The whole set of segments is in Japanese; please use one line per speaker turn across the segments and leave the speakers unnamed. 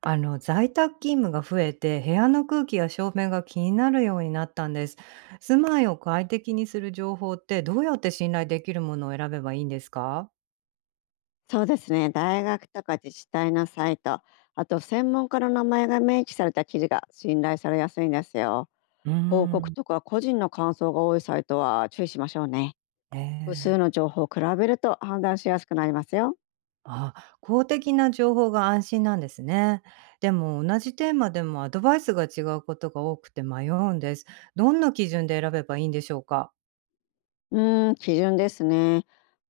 在宅勤務が増えて部屋の空気や照明が気になるようになったんです。住まいを快適にする情報ってどうやって信頼できるものを選べばいいんですか？
そうですね。大学とか自治体のサイト、あと専門家の名前が明記された記事が信頼されやすいんですよ。
うー
広告
ん。
とか個人の感想が多いサイトは注意しましょうね。
ね
複数の
え。
情報を比べると判断しやすくなりますよ。
あ、公的な情報が安心なんですね。でも同じテーマでもアドバイスが違うことが多くて迷うんです。どんな基準で選べばいいんでしょうか？
基準ですね。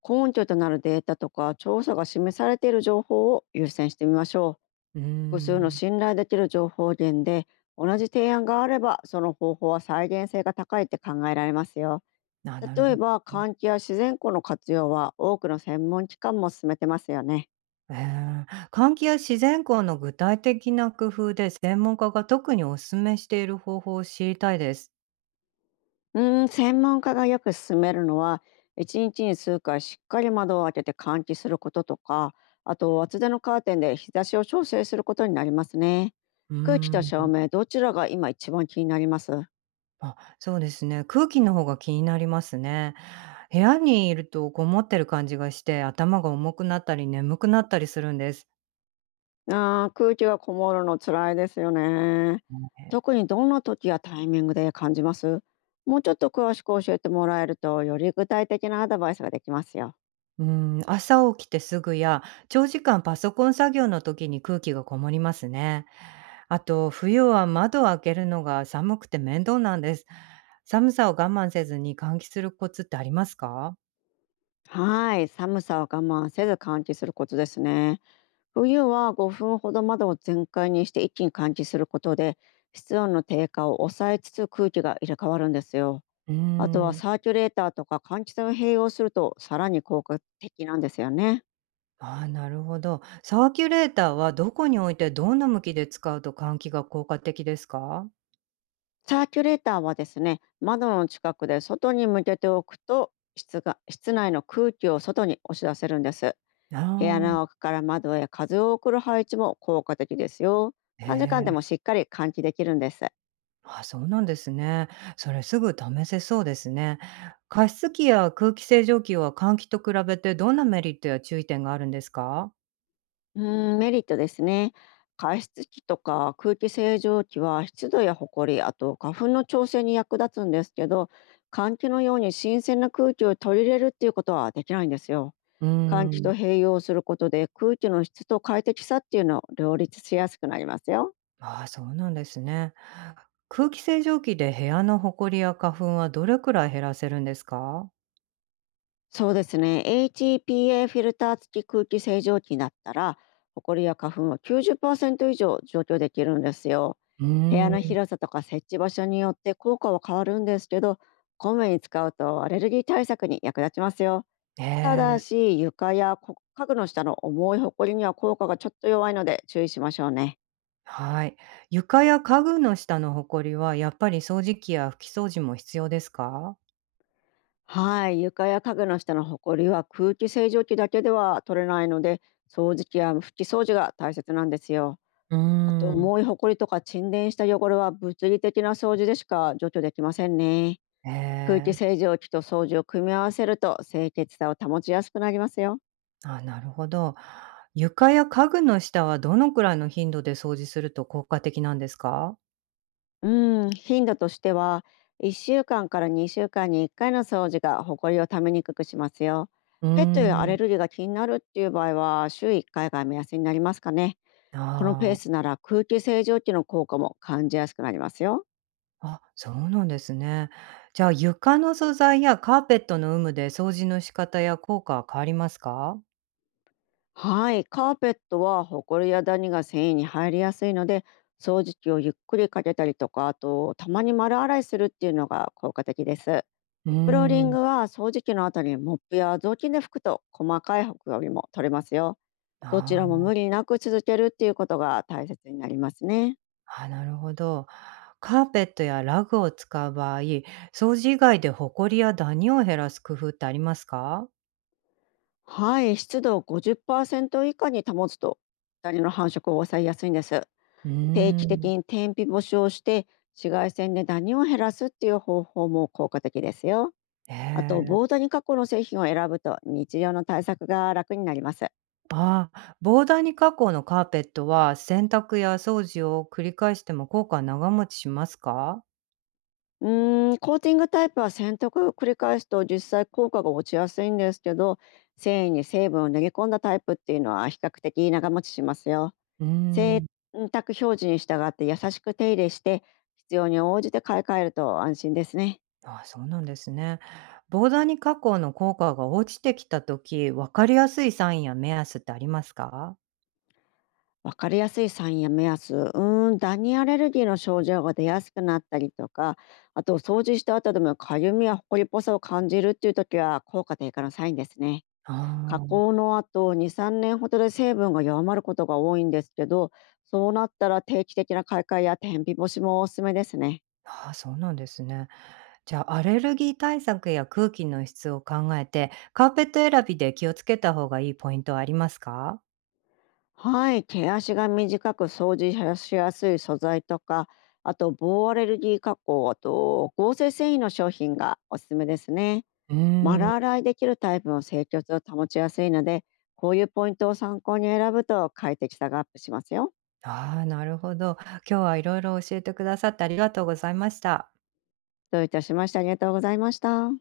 根拠となるデータとか調査が示されている情報を優先してみましょう。
うー
複数の
ん。
信頼できる情報源で同じ提案があれば、その方法は再現性が高いって考えられますよ。
あ、なる
例
ほ
え
ど。
ば、換気や自然光の活用は多くの専門機関も進めてますよね。
ええ、換気や自然光の具体的な工夫で、専門家が特にお勧めしている方法を知りたいです。
専門家がよく勧めるのは、1日に数回しっかり窓を開けて換気することとか、あと厚手のカーテンで日差しを調整することになりますね。
う
空気と
ー
照
ん。
明、どちらが今一番気になります？
あ、そうですね。空気の方が気になりますね。部屋にいるとこもってる感じがして、頭が重くなったり眠くなったりするんです。
あー、空気がこもるの辛いですよね。特にどんな時やタイミングで感じます？もうちょっと詳しく教えてもらえると、より具体的なアドバイスができますよ。
うん、朝起きてすぐや、長時間パソコン作業の時に空気がこもりますね。あと、冬は窓を開けるのが寒くて面倒なんです。寒さを我慢せずに換気するコツってありますか？
はい、寒さを我慢せず換気することですね。冬は5分ほど窓を全開にして一気に換気することで、室温の低下を抑えつつ空気が入れ替わるんですよ。
うー
あとは
ん。
サーキュレーターとか換気扇を併用すると、さらに効果的なんですよね。
ああ、なるほど。サーキュレーターはどこに置いてどんな向きで使うと換気が効果的ですか？
サーキュレーターはですね、窓の近くで外に向けておくと、室内の空気を外に押し出せるんです。
あ
部屋
あー。
の奥から窓へ風を送る配置も効果的ですよ。
へ
短時間
え。
でもしっかり換気できるんです。
あ、そうなんですね。それすぐ試せそうですね。加湿器や空気清浄機は換気と比べてどんなメリットや注意点があるんですか？
メリットですね。加湿器とか空気清浄機は湿度やホコリ、あと花粉の調整に役立つんですけど、換気のように新鮮な空気を取り入れるっていうことはできないんですよ。
うー
換気と
ん。
併用することで、空気の質と快適さっていうのを両立しやすくなりますよ。
ああ、そうなんですね。空気清浄機で部屋のほこりや花粉はどれくらい減らせるんですか？
そうですね。HEPA フィルター付き空気清浄機だったら、ホコリや花粉を90%以上除去できるんですよ。
う
部屋
ー
の
ん。
広さとか設置場所によって効果は変わるんですけど、こまめに使うとアレルギー対策に役立ちますよ。
え
ただ
え。
し、床や家具の下の重いホコリには効果がちょっと弱いので注意しましょうね。
はい。床や家具の下のほこりはやっぱり掃除機や拭き掃除も必要ですか？
はい、床や家具の下のホコリは空気清浄機だけでは取れないので、掃除機や拭き掃除が大切なんですよ。
うー
あと、
ん。
重いほこりとか沈殿した汚れは物理的な掃除でしか除去できませんね。
え
空気
え。
清浄機と掃除を組み合わせると、清潔さを保ちやすくなりますよ。
あ、なるほど。床や家具の下はどのくらいの頻度で掃除すると効果的なんですか？
うん、頻度としては、1週間から2週間に1回の掃除がほこりをためにくくしますよ。
うー
ペットやア
ん。
レルギーが気になるっていう場合は、週1回が目安になりますかね。このペー
あ
ス
あ。
なら空気清浄機の効果も感じやすくなりますよ。
あ、そうなんですね。じゃあ床の素材やカーペットの有無で掃除の仕方や効果は変わりますか？
はい、カーペットはホコリやダニが繊維に入りやすいので、掃除機をゆっくりかけたりとか、あとたまに丸洗いするっていうのが効果的です。
うー
フローリン
ん。
グは掃除機の後にモップや雑巾で拭くと、細かいホコリも取れますよ。どちら
あ
も
あ。
無理なく続けるっていうことが大切になりますね。
あ、なるほど。カーペットやラグを使う場合、掃除以外でホコリやダニを減らす工夫ってありますか？
はい、湿度を50%以下に保つと、ダニの繁殖を抑えやすいんです。
うー
定期的
ん。
に天日干しをして紫外線でダニを減らすっていう方法も効果的ですよ。
え
あと、
え。
ボーニに過去の製品を選ぶと日常の対策が楽になります。
ああ、防ダニ加工のカーペットは洗濯や掃除を繰り返しても効果は長持ちしますか？
コーティングタイプは洗濯を繰り返すと実際効果が落ちやすいんですけど、繊維に成分を投げ込んだタイプっていうのは比較的長持ちしますよ。
うー
洗
ん。
濯表示に従って優しく手入れして、必要に応じて買い替えると安心ですね。
あ、そうなんですね。防ダニ加工の効果が落ちてきたとき、わかりやすいサインや目安ってありますか？
わかりやすいサインや目安、ダニアレルギーの症状が出やすくなったりとか、あと掃除した後でもかゆみや埃っぽさを感じるっていう時は効果低下のサインですね。
あ
加
ー。
工の後2、3年ほどで成分が弱まることが多いんですけど、そうなったら定期的な買い替えや天日干しもおすすめですね。
あー、そうなんですね。じゃあ、アレルギー対策や空気の質を考えて、カーペット選びで気をつけた方がいいポイントはありますか？
はい、毛足が短く掃除しやすい素材とか、あと棒アレルギー加工、あと合成繊維の商品がおすすめですね。
うー
丸
ん。
洗いできるタイプの清潔を保ちやすいので、こういうポイントを参考に選ぶと快適さがアップしますよ。
ああ、なるほど。今日はいろいろ教えてくださってありがとうございました。
どういたしまして、ありがとうございました。